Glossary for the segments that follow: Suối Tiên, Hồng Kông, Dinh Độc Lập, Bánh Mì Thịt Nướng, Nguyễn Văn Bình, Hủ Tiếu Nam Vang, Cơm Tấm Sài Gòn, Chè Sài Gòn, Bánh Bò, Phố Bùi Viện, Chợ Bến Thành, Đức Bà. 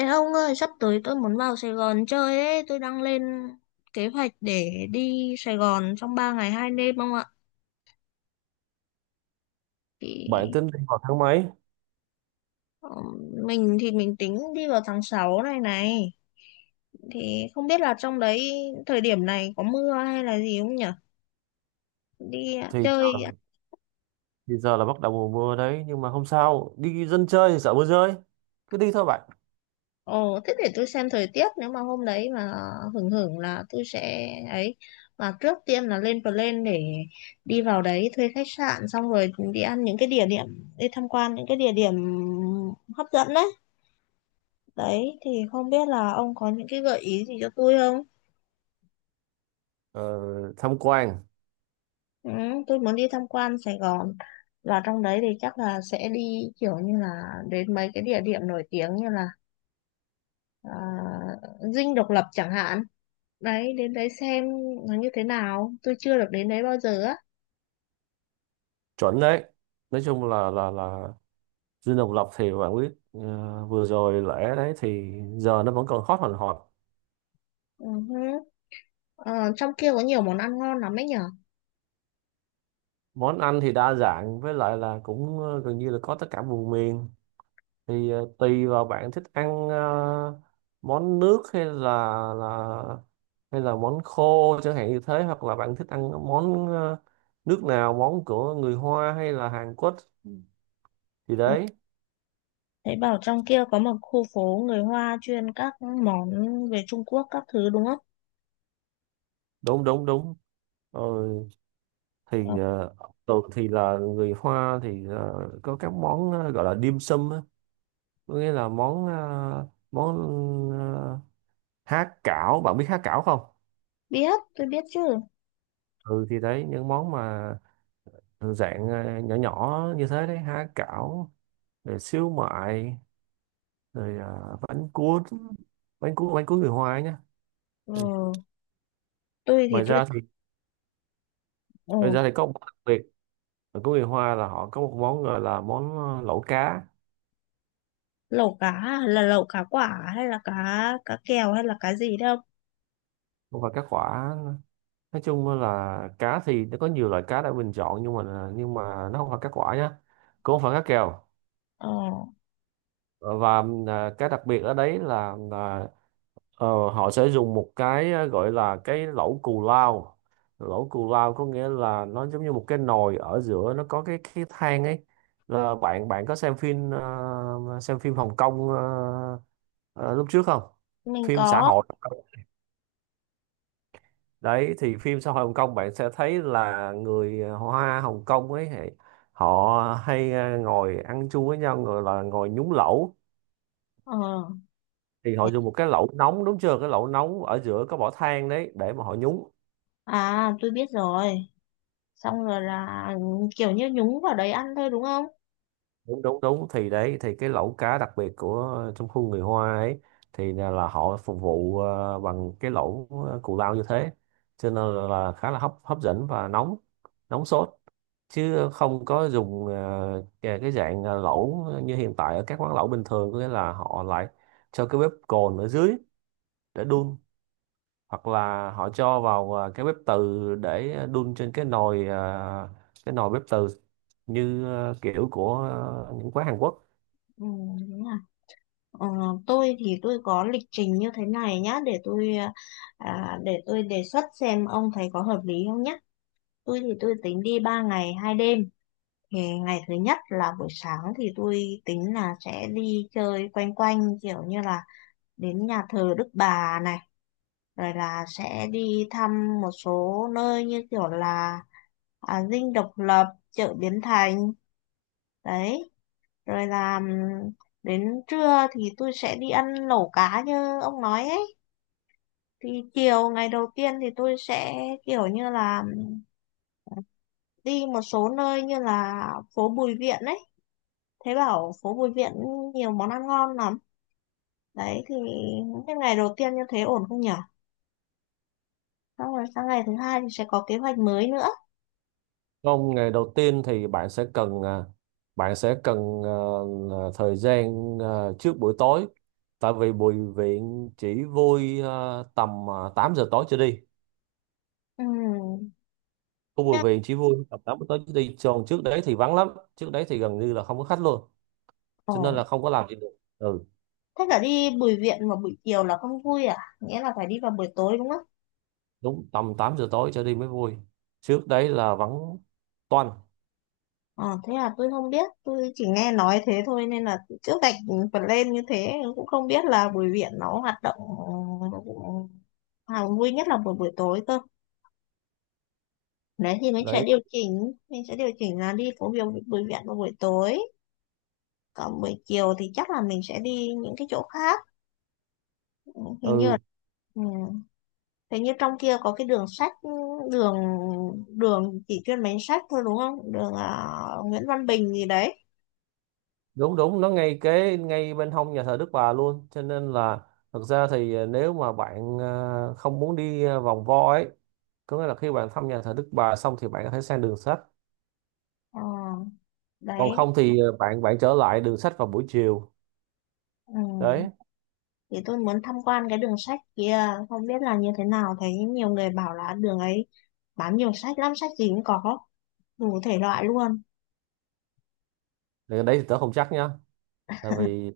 Ê ông ơi, sắp tới tôi muốn vào Sài Gòn chơi ấy, tôi đang lên kế hoạch để đi Sài Gòn trong 3 ngày 2 đêm ông ạ. Bạn Thì tính đi vào tháng mấy? ờ, mình thì mình tính đi vào tháng 6 này này. Thì không biết là trong đấy thời điểm này có mưa hay là gì không nhỉ? Đi thì ờ, chơi. thì giờ là bắt đầu mùa mưa đấy, nhưng mà không sao, đi dân chơi thì sợ mưa rơi, cứ đi thôi bạn. Ồ, thế để tôi xem thời tiết nếu mà hôm đấy mà hưởng hưởng là tôi sẽ ấy, mà trước tiên là lên plan để đi vào đấy thuê khách sạn, xong rồi đi ăn những cái địa điểm, đi tham quan những cái địa điểm hấp dẫn đấy. Đấy thì không biết là ông có những cái gợi ý gì cho tôi không? ờ, Tham quan Ừ, tôi muốn đi tham quan Sài Gòn và trong đấy thì chắc là sẽ đi kiểu như là đến mấy cái địa điểm nổi tiếng như là à, Dinh Độc Lập chẳng hạn. Đấy, đến đấy xem nó như thế nào, tôi chưa được đến đấy bao giờ á. chuẩn đấy. Nói chung là Dinh Độc Lập thì bạn biết, vừa rồi lễ đấy thì giờ nó vẫn còn hot hòn hot. Ừ hứ. Ờ, trong kia có nhiều món ăn ngon lắm ấy nhở. Món ăn thì đa dạng, với lại là cũng gần như là có tất cả vùng miền. Thì tùy vào bạn thích ăn món nước hay là là hay là món khô chẳng hạn, như thế, hoặc là bạn thích ăn món nước nào, món của người Hoa hay là Hàn Quốc, thì Ồ, đấy. Thấy bảo trong kia có một khu phố người Hoa chuyên các món về Trung Quốc các thứ đúng không? Đúng đúng đúng. ờ, Ờ, thì ờ, Thường thì là người Hoa thì có các món gọi là dim sum á, có nghĩa là món ờ, há cảo, bạn biết há cảo không? biết, tôi biết chứ. Ừ, thì đấy, những món mà dạng nhỏ nhỏ như thế đấy: há cảo, rồi xíu mại, rồi bánh cuốn người Hoa ấy nhá. Ừ, Ừ. tôi thì Ngoài tôi ra thì ngoài ừ, ra thì có một món đặc biệt ở của người Hoa là họ có một món gọi là món lẩu cá. lẩu cá à? Là lẩu cá quả hay là cá cá kèo hay là cá gì đâu. Và cá quả, nói chung là cá thì nó có nhiều loại cá để mình chọn, nhưng mà nhưng mà nó không phải cá quả nhá, cũng không phải cá kèo. Ờ, Ờ, và cá đặc biệt ở đấy là, Ờ, họ sẽ dùng một cái gọi là cái lẩu cù lao. Lẩu cù lao có nghĩa là nó giống như một cái nồi ở giữa, nó có cái than ấy. Là bạn bạn có xem phim, xem phim Hồng Kông ờ, lúc trước không? mình Phim xã có. hội đấy, thì phim xã hội Hồng Kông bạn sẽ thấy là người Hoa Hồng Kông ấy, thì họ hay ngồi ăn chung với nhau, gọi là ngồi nhúng lẩu. Ờ, Thì họ thế- dùng một cái lẩu nóng, đúng chưa? Cái lẩu nóng ở giữa có bỏ than đấy để mà họ nhúng. Tôi biết rồi. Xong rồi là kiểu như nhúng vào đấy ăn thôi đúng không? Đúng đúng đúng, thì đấy, thì cái lẩu cá đặc biệt của trong khu người Hoa ấy thì là họ phục vụ bằng cái lẩu cù lao như thế, cho nên là khá là hấp hấp dẫn và nóng, nóng sốt, chứ không có dùng ờ, cái dạng lẩu như hiện tại ở các quán lẩu bình thường, có nghĩa là họ lại cho cái bếp cồn ở dưới để đun, hoặc là họ cho vào cái bếp từ để đun trên cái nồi, cái nồi bếp từ, như kiểu của những quán Hàn Quốc. Ừ, đúng. Ờ, tôi thì tôi có lịch trình như thế này nhá để tôi đề xuất xem ông thấy có hợp lý không nhá. Tôi thì tôi tính đi 3 ngày 2 đêm. Thì ngày thứ nhất là buổi sáng thì tôi tính là sẽ đi chơi quanh quanh kiểu như là đến nhà thờ Đức Bà này, rồi là sẽ đi thăm một số nơi như kiểu là Dinh Độc Lập, chợ Bến Thành. Đấy, rồi là đến trưa thì tôi sẽ đi ăn lẩu cá như ông nói ấy, thì chiều ngày đầu tiên thì tôi sẽ kiểu như là đi một số nơi như là phố Bùi Viện ấy, thế bảo phố Bùi Viện nhiều món ăn ngon lắm. Đấy thì cái ngày đầu tiên như thế ổn không nhỉ? Xong rồi sang ngày thứ hai thì sẽ có kế hoạch mới nữa. Không, ngày đầu tiên thì bạn sẽ cần à, bạn sẽ cần à, à, thời gian, trước buổi tối, tại vì bùi viện chỉ vui tầm 8 giờ tối trở đi. Ừm. Khu bùi nhưng- viện chỉ vui tầm 8 giờ tối trở đi. Còn trước đấy thì vắng lắm, trước đấy thì gần như là không có khách luôn. Ồ, Cho nên là không có làm gì được. Ừ, thế là đi Bùi Viện vào buổi chiều là không vui à, nghĩa là phải đi vào buổi tối đúng không? đúng, tầm 8 giờ tối trở đi mới vui. Trước đấy là vắng toanh. Ờ, thế là tôi không biết, tôi chỉ nghe nói thế thôi nên là trước gạch phần lên như thế cũng không biết là Bùi Viện nó hoạt động, vui nhất là buổi buổi tối cơ. Đấy thì Đấy. Mình sẽ điều chỉnh là đi phố biểu Bùi Viện vào buổi tối. Còn buổi chiều thì chắc là mình sẽ đi những cái chỗ khác. Ừ, Hình như là, Ừ, ừ, hình như trong kia có cái đường sách, đường đường chỉ chuyên bán sách thôi đúng không? Đường Nguyễn Văn Bình gì đấy. đúng đúng, nó ngay kế ngay bên hông nhà thờ Đức Bà luôn, cho nên là thực ra thì nếu mà bạn không muốn đi vòng vo ấy, có nghĩa là khi bạn thăm nhà thờ Đức Bà xong thì bạn có thể sang đường sách, Ờ, còn đấy. không thì ờ, bạn bạn trở lại đường sách vào buổi chiều, Ừ, đấy. thì tôi muốn tham quan cái đường sách kia không biết là như thế nào, thấy nhiều người bảo là đường ấy bán nhiều sách lắm, sách gì cũng có đủ thể loại luôn. Thì đấy thì tớ không chắc nha, tại vì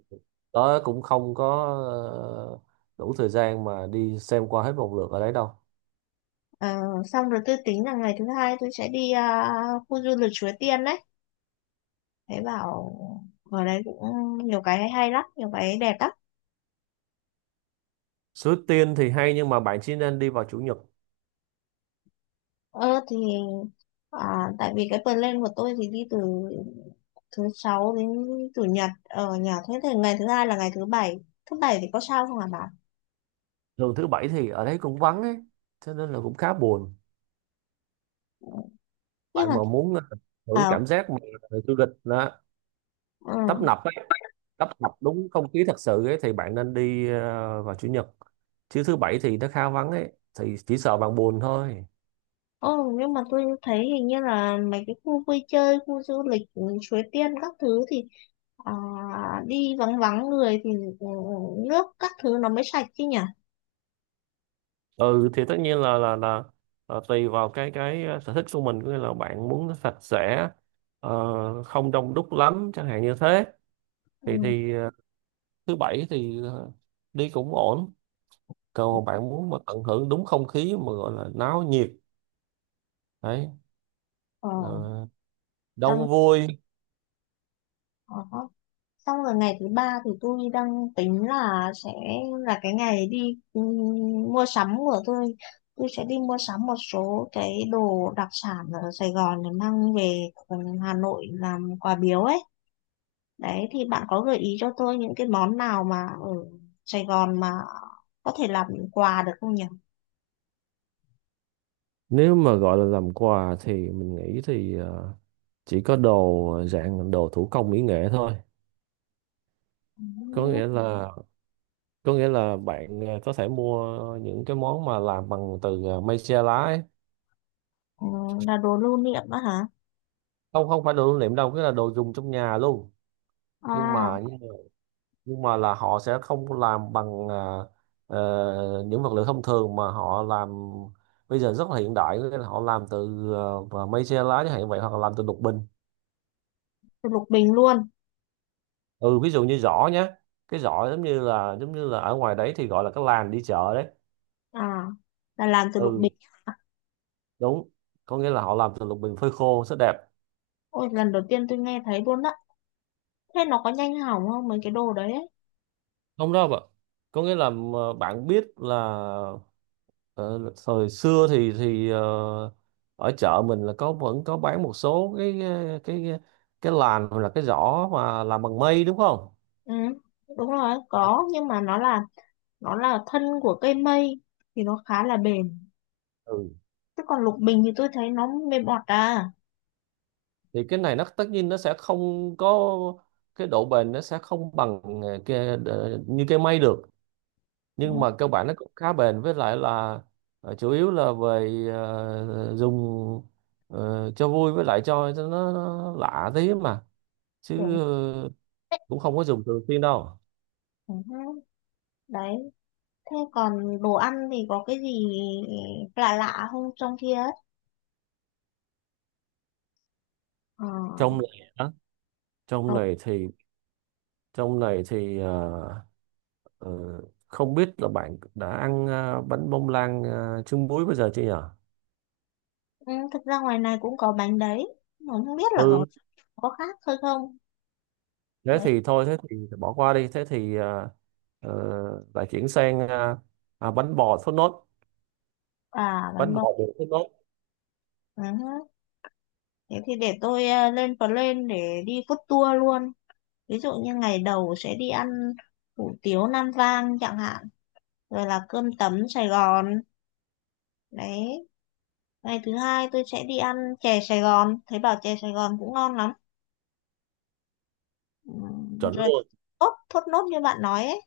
tớ cũng không có ờ, đủ thời gian mà đi xem qua hết một lượt ở đấy đâu. Ờ, xong rồi tôi tính là ngày thứ hai tôi sẽ đi khu du lịch Suối Tiên đấy, thấy bảo ở đấy cũng nhiều cái hay hay lắm, nhiều cái đẹp lắm. Suối Tiên thì hay, nhưng mà bạn chỉ nên đi vào chủ nhật. Thì tại vì cái plan của tôi thì đi từ thứ sáu đến chủ nhật ở nhà, thế thì ngày thứ hai là ngày thứ bảy. Thứ bảy thì có sao không hả bà? Thường thứ bảy thì ở đấy cũng vắng ấy, cho nên là cũng khá buồn. nhưng Bạn mà mà muốn hưởng ờ cảm giác mà du lịch nó ừ. tấp nập ấy, tấp nập đúng không khí thật sự ấy, thì bạn nên đi vào chủ nhật, chứ thứ bảy thì nó khá vắng ấy, thì chỉ sợ bạn buồn thôi. Ồ, nhưng mà tôi thấy hình như là mấy cái khu vui chơi, khu du lịch, Suối Tiên các thứ thì à, đi vắng vắng người thì ừ, nước các thứ nó mới sạch chứ nhỉ? Ừ, thì tất nhiên là tùy vào cái sở thích của mình, có nghĩa là bạn muốn nó sạch sẽ, không đông đúc lắm chẳng hạn như thế, thì Ừ. Thứ bảy thì đi cũng ổn. Còn bạn muốn mà tận hưởng đúng không khí mà gọi là náo nhiệt, đấy, Ờ, ờ, xong, đông vui. ờ, xong rồi ngày thứ ba thì tôi đang tính là sẽ là cái ngày đi mua sắm của tôi. Tôi sẽ đi mua sắm một số cái đồ đặc sản ở Sài Gòn để mang về Hà Nội làm quà biếu ấy. Đấy thì bạn có gợi ý cho tôi những cái món nào mà ở Sài Gòn mà có thể làm quà được không nhỉ? Nếu mà gọi là làm quà thì mình nghĩ thì chỉ có đồ dạng đồ thủ công mỹ nghệ thôi, có nghĩa Ừ, Ừ. là có nghĩa là bạn có thể mua những cái món mà làm bằng từ mây tre lá ấy. ừ, là đồ lưu niệm đó hả? Không, không phải đồ lưu niệm đâu, cái là đồ dùng trong nhà luôn, nhưng À, mà nhưng mà, nhưng mà là họ sẽ không làm bằng những vật liệu thông thường, mà họ làm bây giờ rất là hiện đại, nghĩa là họ làm từ mây tre lá chẳng hạn vậy, hoặc là làm từ lục bình. từ lục bình luôn. Ừ, ví dụ như giỏ nhé, cái giỏ giống như là ở ngoài đấy thì gọi là cái làn đi chợ đấy. À, là làm từ lục Ừ, bình. đúng, có nghĩa là họ làm từ lục bình phơi khô, rất đẹp. Ôi, lần đầu tiên tôi nghe thấy luôn đó. Thế nó có nhanh hỏng không mấy cái đồ đấy? Không đâu ạ, có nghĩa là bạn biết là, ờ, thời xưa thì ở chợ mình là có vẫn có bán một số cái cái làn hoặc là cái giỏ mà làm bằng mây đúng không? Ừ, đúng rồi, có nhưng mà nó là thân của cây mây thì nó khá là bền. Ừ, Chứ còn lục bình thì tôi thấy nó mềm bọt à. thì cái này nó tất nhiên nó sẽ không có cái độ bền, nó sẽ không bằng như cái mây được, Ừ, nhưng mà cơ bản nó cũng khá bền, với lại là chủ yếu là về dùng cho vui, với lại cho nó lạ tí mà, tưởng- chứ cũng không có dùng thường xuyên đâu. ừ, đấy. Thế còn đồ ăn thì có cái gì lạ lạ không trong kia ấy? Ờ, Trong này á? trong ờ, này thì trong này thì ờ, ờ, không biết là bạn đã ăn bánh bông lan trứng muối bây giờ chưa nhở? ừ, thực ra ngoài này cũng có bánh đấy. Mà không biết là có Ừ, có khác thôi không? thế Đấy, thì thôi, thế thì bỏ qua đi, thế thì ờ, lại chuyển sang bánh bò thốt nốt, bánh bánh bò. bò bột thốt nốt. Ừ. Thế thì để tôi lên plan để đi food tour luôn. Ví dụ như ngày đầu sẽ đi ăn hủ tiếu Nam Vang chẳng hạn. Rồi là cơm tấm Sài Gòn. Đấy. Ngày thứ hai tôi sẽ đi ăn chè Sài Gòn. Thấy bảo chè Sài Gòn cũng ngon lắm. Ừ. Chuẩn Rồi luôn, thốt nốt như bạn nói ấy.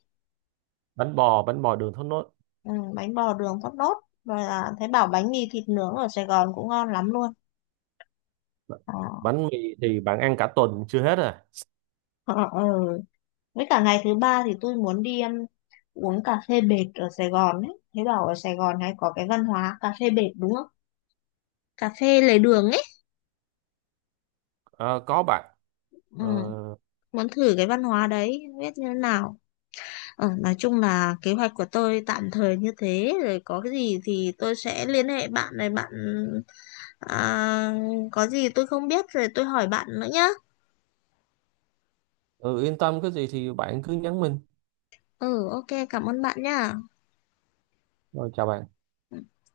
bánh bò đường thốt nốt. Ừ, bánh bò đường thốt nốt và là thấy bảo bánh mì thịt nướng ở Sài Gòn cũng ngon lắm luôn. Ờ, Bánh mì thì bạn ăn cả tuần chưa hết à. ờ, ờ. Ừ. Với cả ngày thứ ba thì tôi muốn đi uống cà phê bệt ở Sài Gòn ấy, thấy bảo ở Sài Gòn hay có cái văn hóa cà phê bệt đúng không, cà phê lề đường ấy. Ờ, có bạn. Ừ, Ờ, muốn thử cái văn hóa đấy không biết như thế nào. Nói chung là kế hoạch của tôi tạm thời như thế rồi, có cái gì thì tôi sẽ liên hệ bạn này à, có gì tôi không biết rồi tôi hỏi bạn nữa nhá. ừ, yên tâm, cái gì thì bạn cứ nhắn mình. Ừ, ok, cảm ơn bạn nha. Rồi, chào bạn. Ừ.